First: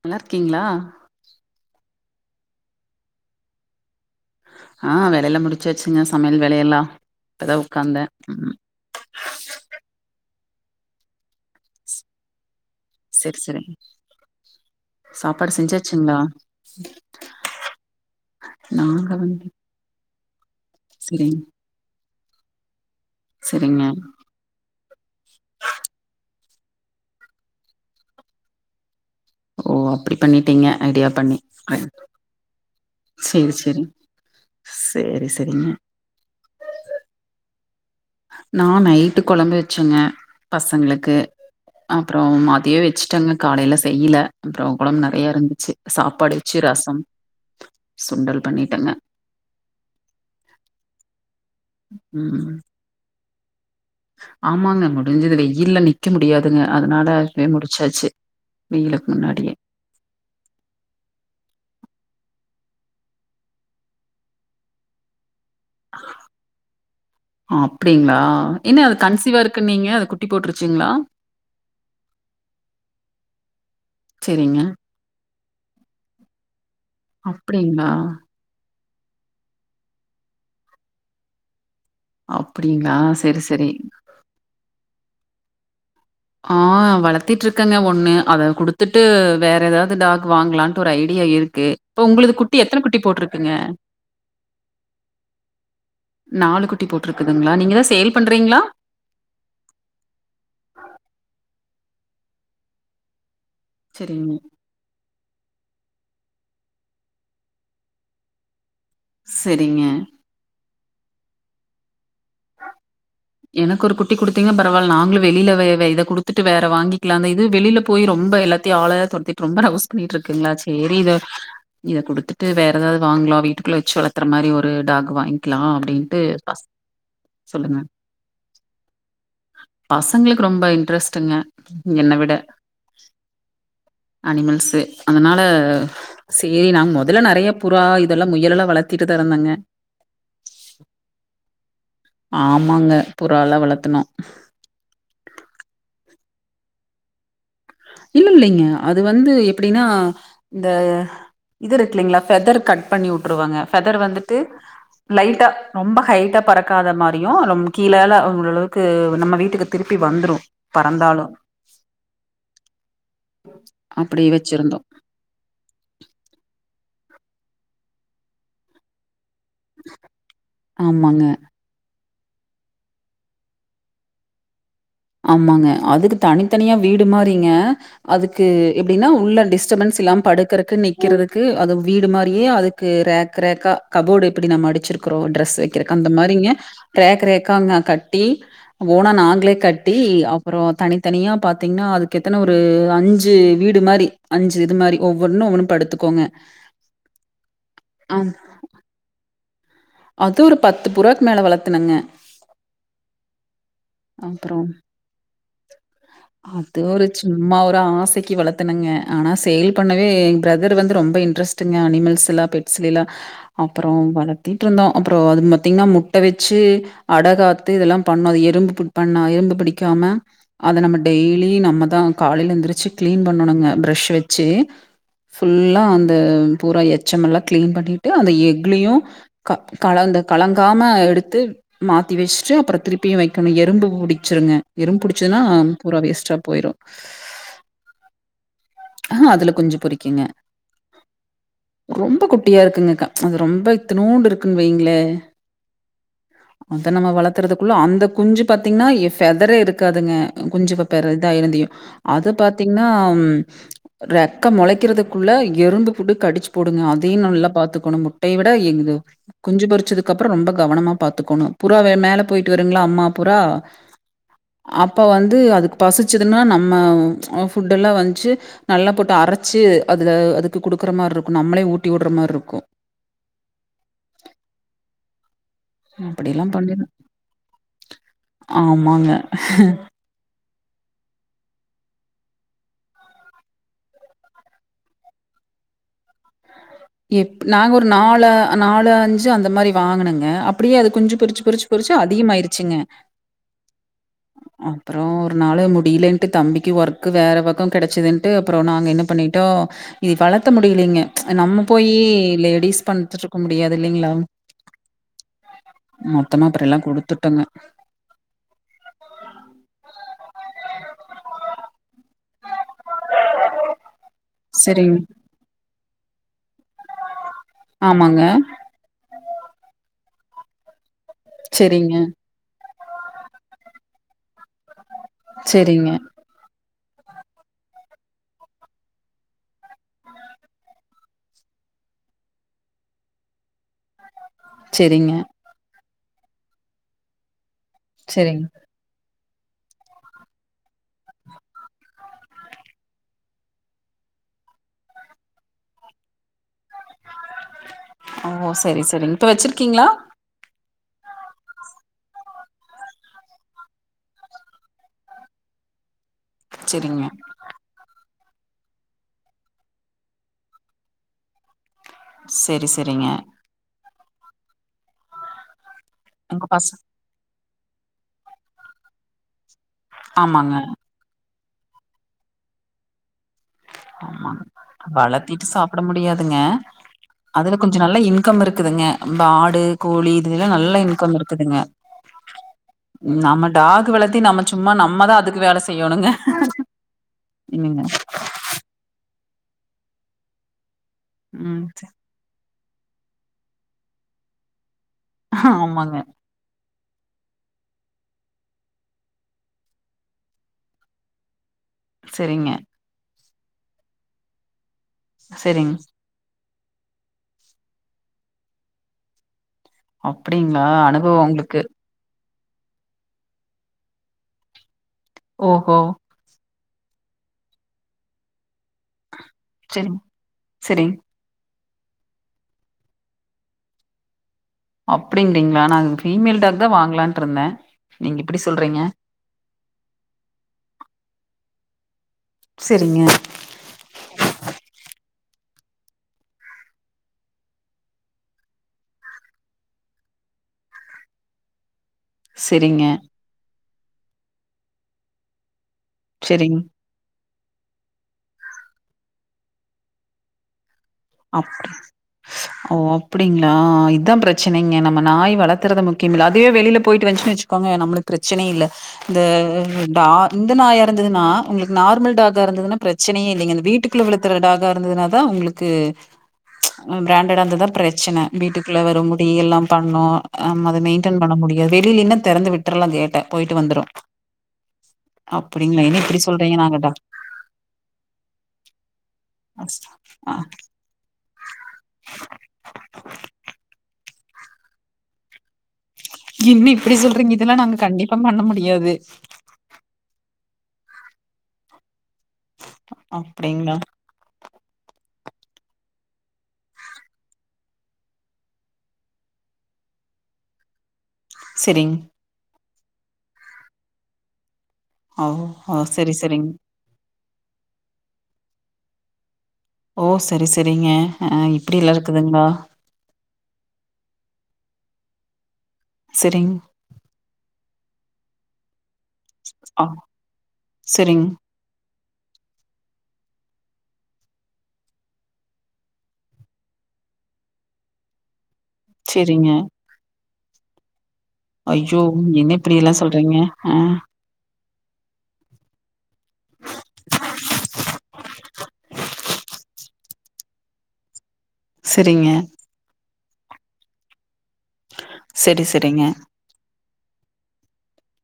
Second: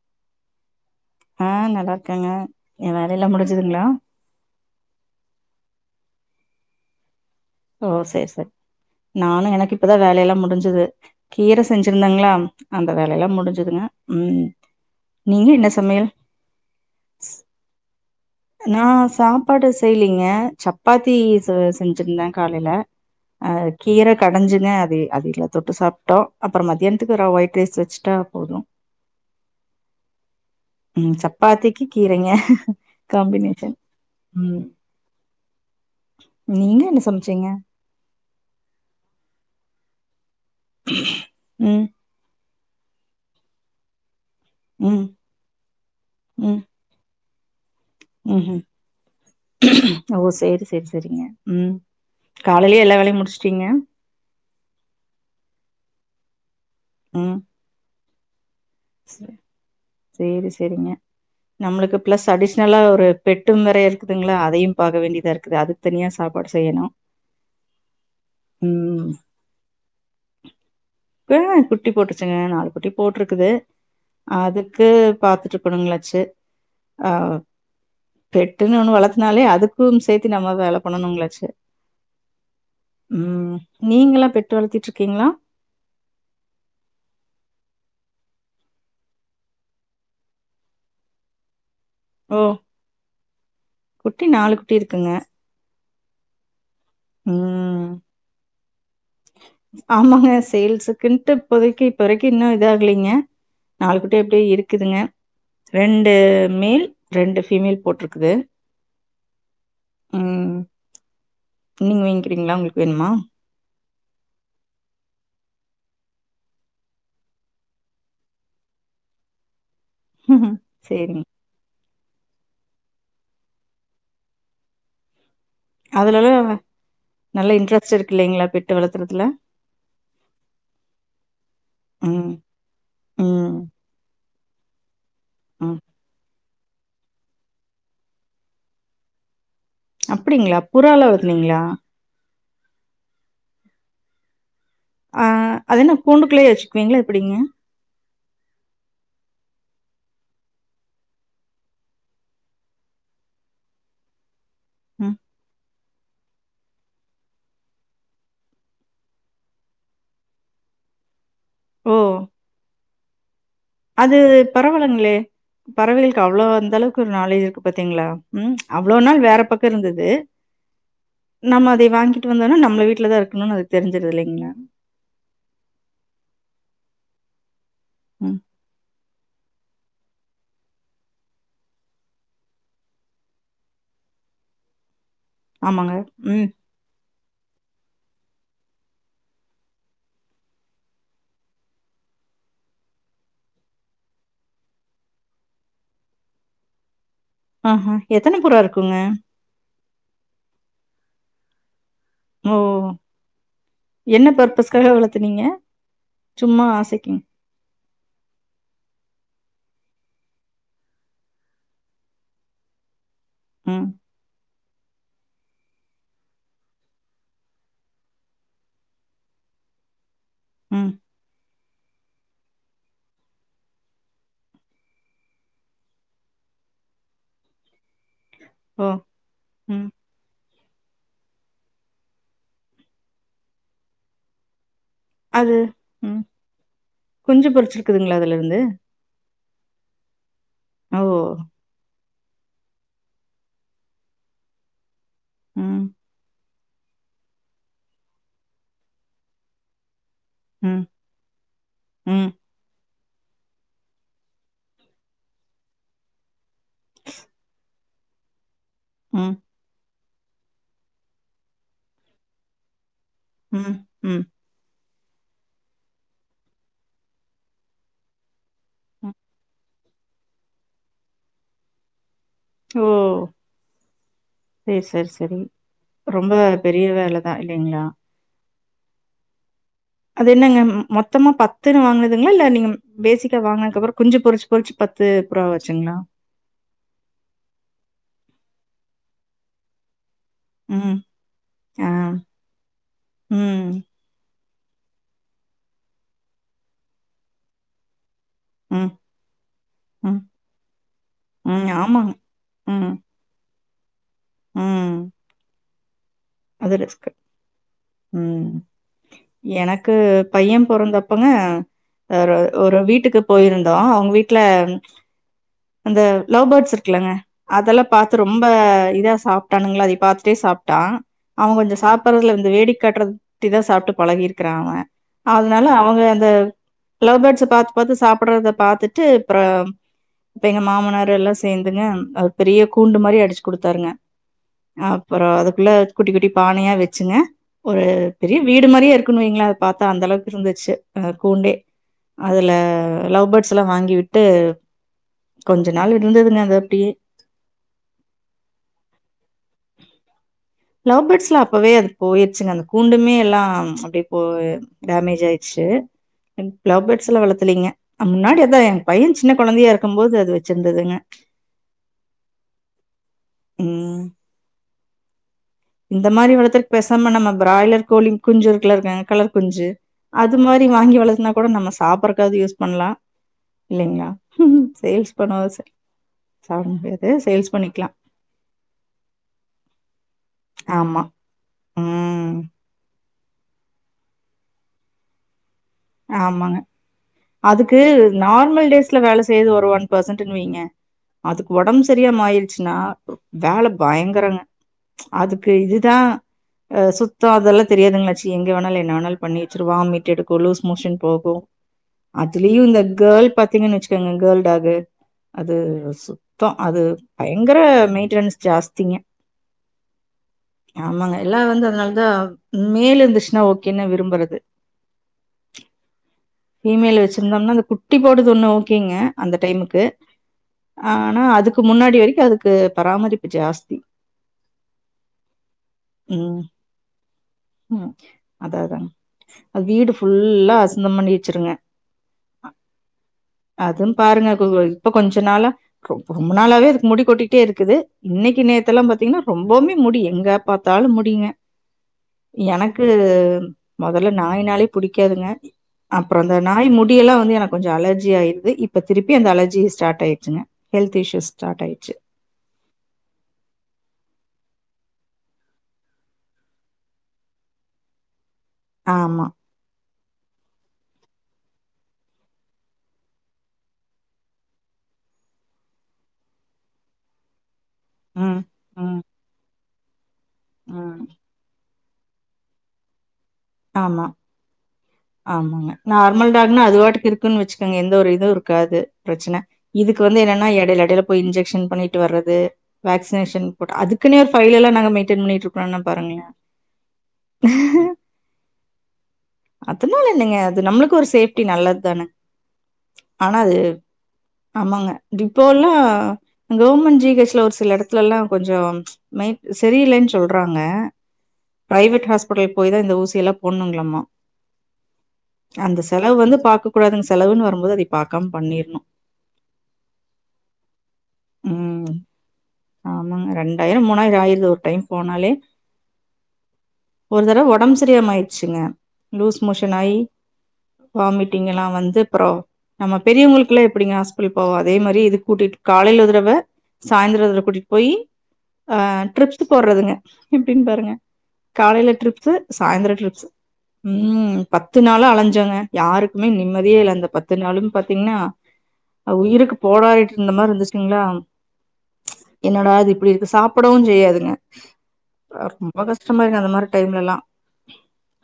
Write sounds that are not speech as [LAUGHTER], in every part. நல்லா இருக்கீங்களா ஆஹ் நல்லா இருக்கேங்க எ வேலயெலாம் முடிஞ்சுதுங்களா ஆஹ் வேலயல்ல முடிச்சாச்சுங்க சமயல் விலய எலாம் ஓ சேர் செரி நானும்எனக்கு இப்ப தான் வேலயெலாம் முடிஞ்சு இது கீர செஞ்சிருந்தாங்களா அந்த வேலய எலாம் செரி செரி முடிஞ்சுதுங்க நீயு சாப்பாடு என்ன சமயல் செஞ்சாச்சுங்களா நான் நாங்க வந்து சாப்பாடு செய்லீங்க சப்பாத்தி செரிங் செஞ்சிருந்தேன் காலயிலா ஹ செரிங்க கீர கடஞ்சுங்க [UNINTELLIGIBLE] அதுல தொட்டு சாப்பிட்டோம் அப்பறம் மத்தியானத்துக்கு ஒயிட் ரைஸ் வச்சுட்டா போதும் ஓ அப்படி பண்ணிட்டீங்க ஐடியா ம் பண்ணி. சப்பாத்திக்கு கீரைங்க செரி காம்பினேஷன் செரி உம் செரி செரிங்க நீங்க என்ன சமைச்சீங்க. நா நைட்டு குழம்பு வச்சேங்க. பசங்களுக்கு ம் அப்புறோ மாத். என்னத்தியோ வச்சுட்டாங்க காலையில செய்யல்ல. அப்புறோ குழம்பு ம் நறைய இருந்துச்சு சாப்பாடு வச்சு ரசம். சுண்டல் உஹம் பண்ணிட்டேங்க ஓ சேரி சேரி சேரிங்க உம். உம் ம் காலையிலயே எல்லா வேலையும் முடிச்சு. சரிங்க. ஆமாங்க முடிஞ்சதுல வெயில்ல நிக்க முடியாது. அதனாலவே முடுச்சாச்சு. சீசேர். சேரி சேரிங்க நம்மளுக்கு பிளஸ் அடிஷ். னல்லா ஒரு பெட்டும் வேற இருக்குதுங்களா அதையும் பாக்க வேண்டியதாருக். கு அதுக்கு தனியா சாப்பாடு செய்யணு. அப்டிங்களா? என்ன அது உம் கன்சீவா இருக்குன்னீங்க? அது குட்டி போட்டுருச்சுங்களா? குட்டி போட்டுருச்சுங்க நாலு குட்டி போட்டுருக்குது. சரிங்க. அதுக்கு பாத்துட்டு இருக்கணுங்களாச்சு ஆஹ அப்டிங்களா? பெட். துன்னு ஒண்ணு வளத்துனாலே அதுக்கும் சேர்த்தி நம்ம வேல பண்ணணும்ங்களாச்சே. அப்டிங்களா? சரி, உம் சரி. நீங்களாம் பெட்டு வளத்திட்டு. ஓகேங்களா. ஆஹ வளத்திட்டு இருக்கேங்க ஒண்ணு அத குடுத்துட்டு வேற எதாவது டாக் வாங்கலான்ட்டு ஒரு ஐடியா இருக்கு. இப்ப உங்களது ஓ குட்டி எத்தன குட்டி போட்டிருக்குங்க. குட்டி நாலு குட்டி இருக்குங்க நாலு குட். டி போட்டுருக்குதுங்களா நீங்க எதா ம் சேல் பண்றீங்களா. இட் இப்போதைக்கு இப்போ வரைக்கும் இன்னும் இது ஆகலீங்க. நாலு குட்டு சரிங்க, எப்படி இருக்குதுங்க ரெண்டு. மேல் ரெண்டு ஃபீமேல் போட்டிருக்குது. சேரிங்க. ம். நீங்க வாங்கிக்கிறீங்களா உங்களுக்கு வேணுமா. எனக்கு ஒரு குட்டி குடுத்தீங்கனா பரவால்ல நாங்களும் வெளியில வே இத குடுத்துட்டு வேற வாங்கிக்கலாங்க இது வெளியில போய் ரொம்ப எல்லாத்தையும் ஆள தொரத்திட்டு ரொம்ப ரவுஸ். பண்ணிட்டு இருக்குங்களா சேரி இத. சரிங்க. இத குடுத்துட்டு வேற ஏதாவது வாங்கலா வீட்டுக்குள்ள வச்சு வளத்தற மாரி ஒரு டாகு வாங்கி. க்குலா அப்படின்ட்டு. அதுலலாம் நல்ல சொல்லுங்க. இன்ட்ரெஸ்ட் இருக்கு இல்லைங்களா? பெட் வளர்த்துறதுல? பசங்களுக்கு ரொம்ப இன்ட்ரெஸ்டுங்க என்ன விட. ம். ம். அனிமல்சு. அதனால ம். சேரி நாங்க முதல்ல நிறைய புறா இதெல்லாம் முயல்லல்லாம் வளர்த்திட்டுர்ந்தேங்க அப்படிங்களா புறா ல வளத்துனீங்களா ஆமாங்க புறாலாம் வளர்த்தனும் ஆஹ் அதன கூண்டுக்குள்ளேயே வச்சுக்குவீங்களா எப்படிங்க இல்ல இல்லைங்க அது வந்து எப்படின்னா இந்த இது இருக்குலைங்களா ஃபெதர் கட் பண்ணி விட்டுருவாங்க ஃபெதர் வந்துட்டு ம். லைட ரொம்ப ஹைட்டா பறக்காத மாரியும் ரொம்ப கீழல அந்த அளவுக்கு நம்ம வீட்டுக்கு திருப்பி வந்துரும் பறந்தாலும் ஓ அது அப்டி வச்சிருந்தோ பரவலங்களே பறவைகளுக்கு அவ்வளவு அந்த அளவுக்கு ஒரு நாளே இருக்கு பாத்தீங்களா அவ்வளவு நாள் வேற ப இருந்தது ஆமாங்க, நம்ம அதை வாங்கி ட்டு வந்தோனா நம்ப வீட்டுல தான் இருக்கணும்னு அது தெரிஞ்சது இல்லைங்களா ஆமாங்க அதுக்கு தனித்தனியா வீடு மாறிங்க ம். அதுக்கு எப்படின்னா உள்ள டிஸ்டபன்ஸ் இல்லாம படுக்கறக்கு நிக்கிறதுக்கு அது வீடு மாதிரியே அதுக்கு ரேக் ரேக்கா கபோர்டு எப்படி நம்ம அடிச்சிருக் டிரெஸ் ஆமாங்க. வைக்க அந்த ம். மாதிரிங்க ரேக்காங்க கட்டி போனா நாங்களே கட் ட்டி அப்பறம் தனித்தனியா பாத்தீங்கன்னா அதுக்க ஏத்தன ஒரு அஞ்சு வீடு மாரி அஞ்சு இது மாரி ஒவ்வொன்னு ஒவ்வொன்னுல படுத்துக்கோங்க ஆஹ்ஹ ஆம். எத்தன புறா இருக்குங்க அது ஒரு பத்து புறாக்கு மேல வளர்த்துனுங்க ஓ! என்ன அப்பறம் பர்பஸ்க்காக வளத்துனீங்க? சும்மா அது ஒரு ஆசைக்கு சும்மா ஒரு ஆசைக்கு வளர்த்தணுங்க ஆனா சேல் பண்ணவே எங்கள் பிரதர் வ ரொம்ப இன்ட்ரெஸ்டுங்க அனிமல்ஸ்லா பெட்ஸ்லல்லா ம், அப்பறம் வள தீட்டுருந்தோம் அப்பறம் அது பாத்திங்கன்னா முட்ட வச்சு அடகாத்து இதெல்லாம் பண்ணோம் அது எறும்பு பிட் பண்ண எறும்பு பிடிக்காம அது ம். நம்ம டெய்லி நம் நம்மதான் காலையில எந்திரிச்சு கிளீன் பண்ணனுங்க பரஷ் வச்சு ஃபுல்லாக அந்த பூரா எச்எம் எல்லாம் ஆ கிளீன் பண்ணி ஏ அந்த ஓ! எக்லுலயும் ம். கால அந்த கலங்காம எடுத்து மாத்தி வச்சுட்டு அப்பறம் திருப்பியும் வைக்கிணும் எறும்பு புடிச்சிருங்க எறும்பு புடிச்சதுன்னா அது பூரா உம் வேஸ்ட்டா போயிரும். குஞ்சி பொறிச்சிருக்குதுங்களா அதுல இருந்து ஆ அதுல குஞ்சி பொரிக்குங்க ஓ! ரொம்ப குட்டியா இருக்குங்கக்கா அது ரொம்ப இத்தனூண்டு இருக்குன்னு வைங்களே உம் அத நம்ம வளர்த்துறதுக்குள்ள அந்த குஞ்சு பாத்தீங்கன்னா ஃபெதரே இருக்காதுங்க குஞ்சிக ம், பெற இதா இருந்தியும் அது ம், பாத்தீங்கன்னா ஆம் ரெக்க மொளைக்கிறதுக்குள்ள எறும்பு புட்டு கடிச்சு பூடுங்க அதையும் நல்லா பாத்து குணு முட்டை விட எங்கதோ ம், ம், குஞ்சு பொறிச்சிது அதுக்கப்றோம் ரொம்ப கவனமா பாத்துக்கணும் புறாவ மேல போயிட்டு வருங்களா அம்மா புறா அப் ம், ம். அப்போ வந்து அதுக்கு பசிச்சதுன்னா நம்ம ஃபுட்டெல்லாம் வந்ச்சு நல்லா போட்டு அரச்சி அதுல அதுக்கு குடுக்குற மார்ருக்கும் நம்ளே ஊட்டி வுட்ற மாரி இருக்கும் ஓ செரி செரி செரி ரொம்ப அப்படிலாம் பெரிய பண்ணிரும் வேல தான் இல்லைங்களா ஆமாங்க அது என்னங்க மொத்தமா பத்துன்னு வாங்கினதுங்களா இல்ல நீங்க பேசிக்கா வாங்கனதுக்கப்புறம் குஞ்சு பொறிச்சு பொறிச்சு பத்து புறாவாச்சுங்களா எப் நாங்க ஒரு நாலு நாலு அஞ்சு அந்த மாரி வாங்கனுங்க அப்டியே அது ம். குஞ்சி பொறிச்சு பொறிச்சு ஆ. பொறிச்சு அதிகமாயிருச்சுங்க ம், அப்புறோம் ஒரு நாள் முடியலன்ட்டு தம்பிக்கு ஒர்க் வேற பக்கம் கெடச்சதுன் வந்து அப்புறோம் நாங்க ம், என்ன பண்ணிட்டோம் இ ம், வளத்த முடியிலிங்க ச்சி நம்ம ம். ஹே ஆமாங்க. லேடிஸ் பண்துருக்கும் முடியாது இல்லிங்களா உம் மொத்தமா அப்புறம் அது எல்லாம் ரிஸ்கு குடுத்துட்டோங்க. உம் எனக்கு பையன் பொறந்தப்பங்க ஒரு ஒரு வீட்டுக்கு போயிருந்தோம் அவுங்க வீட்ல சரிங்க. அந்த லவ் பேர்ட்ஸ் இருக்குங்கல்லா அதெல்லாம் ஆமாங்க. பார்த்து ரொம்ப இதா சாப்ப பனுங்களா அத பாத்துட்டே சாப்ட்டான் அவகொஞ்சம் சரிங்க, சாப்டடுறதுல வந்து வேடிக் காட்டுறட்டி தான் சாப்ட்டு பழகிருக்கிறா அவன் அதனால சரிங்க, அவங்க அந்த லவ் பேர்ட்ஸ் அ பாத்து பாத்து சாப்பிடுறத பாார்த்துட்டு அப்புறம் இப்ப எங்க மாமனார் எல்லாம் சேர்ந்துங்க அ பெரிய கூண்டு மாரி அடிச்சு குடுத்தாருங்க சரிங்க, அப்புறம் அதுக்குள்ள குட்டி குட்டி பானையா வச்சுங்க ஒரு பெரிய சரிங்க. வீடு மாரியே இருக்கு இருக்குன்னு வைங்களேன் அநத பார்த்தா அந்த அளவுக்கு இருந்துச்சு அந்த கூண்டே அதுல லவ்பேர்ட்ஸ் எல்லாம் வாங்கி விட்டு கொஞ்ச நாள் இருந்ததுங்க அது அப்படியே ஓ சரி சரிங்க இப்ப வச்சிருக்கீங்களா லவ் பேர்ட்ஸ் எலாம் அப்பவே அது போயிருச்சுங்க அந்த கூண்டுமே எல்லாம் அப்படியே டேமேஜ் ஆயிடுச்சு லவ் சரிங்க. பேர்ட்ஸ் எலாம் வளத்தலீங்க முன்னாடி அதா எ பையன் சின்ன குழந்தையா இருக்கும்போது அது வச்சிருந்ததுங்க சரி சரி சரிங்க உம் இந்த மாதிரி உங்க பச வளத்துக்கு பேசாம நம்ம பிராய்லர் கோழி குஞ்சு இருக்குள்ளங்க கலர் குஞ்சு அது ஆமாங்க, மாதிரி வாங்கி வளதுனா கூட நம்ம சாப்பறக்காவது யூஸ் பண்ணலாம் ஆமா வளர்த்திட்டு சாப்பிட முடியாதுங்க சாப்ட முடியாது சேல்ஸ் அதுல கொஞ்சம் பண்ணிக்கலா நல்லா இன்கம் இருக்குதுங்க ஆடு கோழி இது இதுலாம் நல்ல ஆமா இன்கம் இருக்குதுங்க ம் நம்ம டாக் வளத்தி நம்ம சும்மா நம்மதான் அதுக்கு வேலை செய்ய ஆமாங்க அதுக்கு என்னங்க நார்மல் டேஸ் ல வேலை செய்றது ஒரு ஒன் பெர்சன்டுனுவைங்க அதுக்கு ம் உடம்பு சே சரியா மாயிரு ச்சுன்னா வேலை பயங்கரங்க அதுக்கு ஆமாங்க இதுதான் சுத்தம் அதெல்லாம் தெரியாதுங்களாச்சி எங்க வேனாலும் என்ன வேனாலும் பண்ணிவச்சிருவ வாமிட் எடுக்கும் லூஸ் மோஷன் போகும் செரிங்க அதுலயும் இந்த கேள் பத் பாத்தீங்கன்னு வச்சுக்கோங்க கேல்டா அது அது செரிங் ஒசு மொத்தம் அது பயங்கர மெயின்டெனன்ஸ் ஜாஸ்திங்க அப்படிங்களா அனுபவம் உங்களுக்கு மேல இருந்துச்சுன்னா ஓகேன்னா விரும்புறது ஓஹோ பீமேல் வச்சிருந்தோம்னா அந்த குட்டி போடுது ஒண்ணோ ஓகே க அந்த டைமுக்கு செரிங் செரிங் ஆனா அதுக் இதுக்கு முன்னாடி வரைக்கும் அதுக்கு பராமரிப்பு ஜாஸ்தி அப்படிங்களா நான் ம் ஃபீமேல் டாக் தான் வாங்கலான்ட்டு இருந்தேன் ம் நீங்க இப்படி அதா சொல்றீங்க அதாங்க அது வீடு ஃபுல்லா அசுந்தம் பண்ணி வச்சிருங்க சேரிங்க அதுவும் பாருங்க இப்ப கொஞ்ச நாள ரொ ரொம்ப நாளாவே அதுக்கு முடி கொட்டிட்டே இருக்குது இன்னைக்கு நேத்து எல்லாம் பாத்தீங்கன்னா ரொம்பவுமே முடி எங்க பார்த்தாலும் முடிங்க செரிங்க எனக்கு முதல்ல இல்ல நாய் இந்நாளே புடிக்காதுங்க அப்புறம் அந்த செரிங் நாய் முடியெல்லாம் வந்து எனக்கு கொஞ்சம் அலர்ஜி ஆயிருது இப்ப திருப்பி அந்த அலர்ஜி ஸ்டார்ட் ஆயிருச்சுங்க ஹெல்த் இஷ்யூஸ் ஸ்டார்ட் ஆயிடுச்சு அப்ப ஓ அப்படிங்களா இதான் பிரச்சனைய நம்ம நாய் வளர்க்கறது முக்கிமில்ல அதுவே வெளியில போயிட்டு வந்துச்சு வச்சுக்கோங்க நம்மளுக்கு பிரச்ச பிரச்சன இல்ல இந்த ஆமா டெ இந்த அட நாய்யா இருந்தா இருந்ததுனா உங்களுக்கு நார்மல் டாக்கா இருந்ததுன்னா பிரச்சனையே இல்லிங்க வீட்டுக்குள்ள வளத்துற டாக்கா இருந்தது தான் உங்களுக்கு பிராண்டட் இருந்தாதான் பிரச்சனை ம் வீட்டுக்குள்ளே ம் வரும் முடியெல்லாம் பண்ணும் ஆம்ம அத ம் மெயின்டன் பண்ண முடியாது வெளியிலன்னும் திறந்து விட்டுறலாம் கேட்ட போயிட்டு வந்துரு ஆமா ஆமாங்க அப்டிங்களா என்ன இப்டி நார்மல் சொல்றீங்க டாக்குனா அது நாங்க டா வாட்டுக்கு இருக்குன்னு வச்சுக்கோங்க எந்த ஒரு இதுவும் இருக்காது பிரச்சனை இதுக்கு வந்து ஆ என்னன்னா இடையில இடையில போய் இன்ஜக்க்ஷன் பண்ணிட்டு வர்ரது வேக்சினேஷன் போடுறது அதுக்குன்னே பைல் எல்லாம் மேனேஜ் பண்ணிட்டு இருக்கோம் இன்னும் இப்படி சொல்றீங்க இதெல்லாம் நாங்க கண்டிப்பா பண்ண மாட்டேம் முடியாது அதனால என்னங்க அது நம்மளுக்கு ஒரு சேஃப்டி நல்லது தானே ஆனா அது அப்டிங்களா ஆமாங்க இப்போ எல்லாம் கவர்மெண்ட் ஜிஹச்ல ஒரு சில இடத்துல எல்லாம் கொஞ்சம் சரியில்லைன்னு சொல்றாங்க செரிங் பிரைவேட் ஹாஸ்பிடல் போய்தான் இந்த ஊசியெல்லாம் போண்ணுங்களாமா ஓ ஓ அந்த செலவு செரி வந்து செரிங் பார்க்கூடாதுங்க சார் செலவுன்னு வரும்போது அத பார்க்காம பண்ணிடனும் ஓ சேரி சேரிங்க அஹ இப்படிலா ம். இருக்குதுங்களா ஆமாங்க ஆயிருது ஒரு டைம் போனாலே. சரிங். ஒரு தடவை ஒடம்புச தெரியாம ஆயிடுச்சிங்க லூஸ் மோஷன் ஆ ஆயி சரிங், வாமிட்டிங் லா வந்து அப்புறம் நம்ம பெரியவங்களுக்கு எல்லாம் எப்படிங்க ஹாஸ்பிட்டலக்கு போவோம் அதே மாரி இத கூட்டிட்டு காலையில ஒருதடவை சாய்ந்திர ஒருதடவ கூட்டிட்டு போயி ஆஹ சரிங்க. ட்ரிப்ஸ் போடுறதுங்க எப்புடினு பாருங்க காலையில ஐயோ ட்ரிப்ஸு, என்ன இப்படியெல்லா சொல்றீங்க ஆஹ் பத்து நாளா அலைஞ்சேங்க யாருக்குமே நிம்மதியே இல்ல அந்த பத்து நாளும் பாத்தீங்கன்னா அ உயிருக்கு போறாடிட்டு இருந்த மாரி இருந்துச்சிங்களா சரிங்க. என்னடா அது இப்படி இருக்கு சாப்பிடவு செய்யாதிங்க சரி, ரொம்ப சரிங்க. கஷ்டமா இருக்கு அந்த மாரி டைம்ல எல்லாம்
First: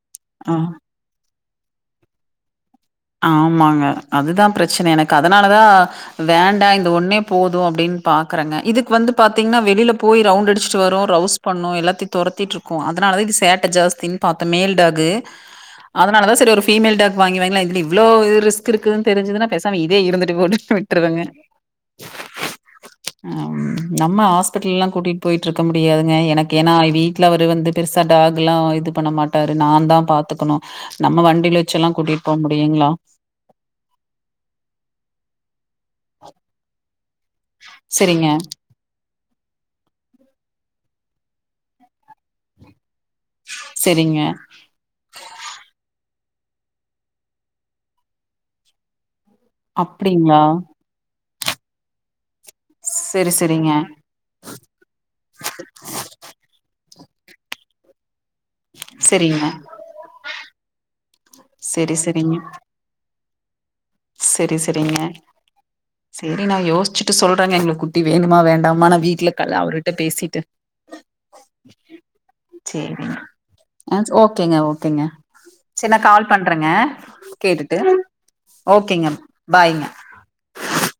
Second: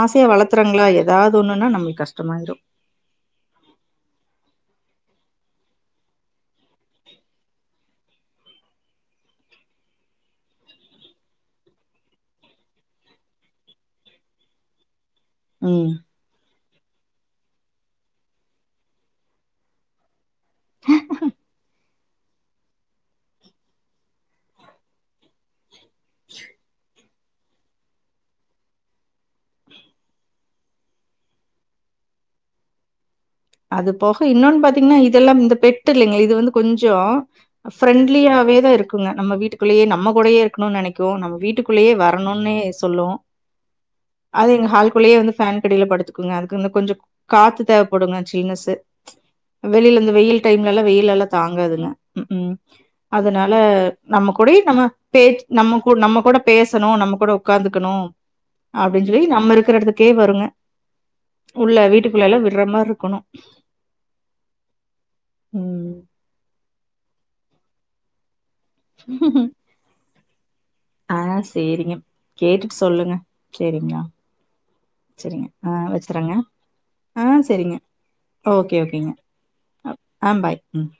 ஆசையா ஆ. வளர்த்துறங்களா ஏதா ஒண்ணுன்னா நமக்கு கஷ்டமாயிடு ஆமாங்க அதுதான் பிரச்சனை எனக்கு அதனாலதா வேண்டா இந்த ஒன்னே போதும் அப்படின்னு பாக்குறேங்க இதுக்கு வந்து பாத்தீங்கன்னா வெளியில போய் ரவுண்ட்டு அடிச்சிட்டு வரும் ரவுஸ் பண்ணு எல்லாத்தையும் தோரத்திட்டு இருக்கு அதனாலதா இது சேட்டை ஜாஸ்தின்னு பா்த்தோன் மேல்டாகு ம். அதனால தான் சேரி பிமேல்டாக் வாங்கி வாங்கி எப்டிம் இவலோ ரிஸ்க்கு இருக்குனு தெறிஞ்சுதுனா பேசாம இதே இருந்து வெட்டிப் போட்டு விட்றுவுங்க உம் நம்ம ஹாஸ்பிட்டல் லா கூட்டிட்டுப் போயிட்டு இருக் முடியாதுங்க எனக்கு ஏன்னா ஐ வி அவரு வந்து பெறுசா டாக்லா இது பண்ண மாட்டாரு நான் தான் பாத்துக்கணு நம்ப வண்டியில வெச்சில்லா கூட்டிட்டு போ ஏங்ளா அது போக இன்னொன்னு பாத்தீங்கனா இதெல்லாம் இந்த பெட் ட்டு இல்லைங்களா இது வந்து கொஞ்ச சரிங்க, ஃப்ரெண்ட்லியாவே தான் இருக்குங்க நம்ம வீட்டுக்குள்ளயே நம்ம கூடையே இருக் இப்பன்னா நனைக்கும் நம்ம வீட்டுக்குள்ளயே வரணுன்னு சொல்லும் சரிங்க. அது எங்க ஹால்குள்ளயே வந்து பேன்னுக்கு அடியிலே படுத்து ங்க அதுக்குங்க கொஞ்சோ காத்து தேவப்படுங்க ஜீனஸ்சு வெளில இந்த அப்டிங்களா? வெயில் டைம்ல எல்லாம் வெயிலலா தாங்காதுங்க உம் உம் சரி அதனால சரிங்க, நம்ப கூட நம்ப பே நம்ப நம்ப கூட பேச துணும் நம்ம கூட உட்காந்துக்கணும் அப்படின்னு சொல்லி சரிங்க. நம்ம இருக்கிற இடத்துக்கே வருங்க உள்ள வீட்டுக்குள்ள எல்லாம் விடுற மாரி இருக்கணும் [INAUDIBLE] சேரி சேரிங்க சேரி நான் யோசிச்சு சொல்றாங்க எங்களுக்கு குட்டி வேணுமா வேண் மான வீட்டுல இருக்கல்ல அவர்கிட்ட பேசிட்டு ஆஹ் சேரிங்க கேட்டுட்டு சொல்லுங்க சரிங்க. ஆ சேரிங்களா ஓகேங்க ஓகேங்க. சேரிங்க ஆஹ் சரி நான் கால் வச்சுறேங்க பண்றேங்க ஆஹ் சேரிங்ககே கேட்டுட்டு. ஓக் ஓகே ஓகேங்க ஆ பாய் ம்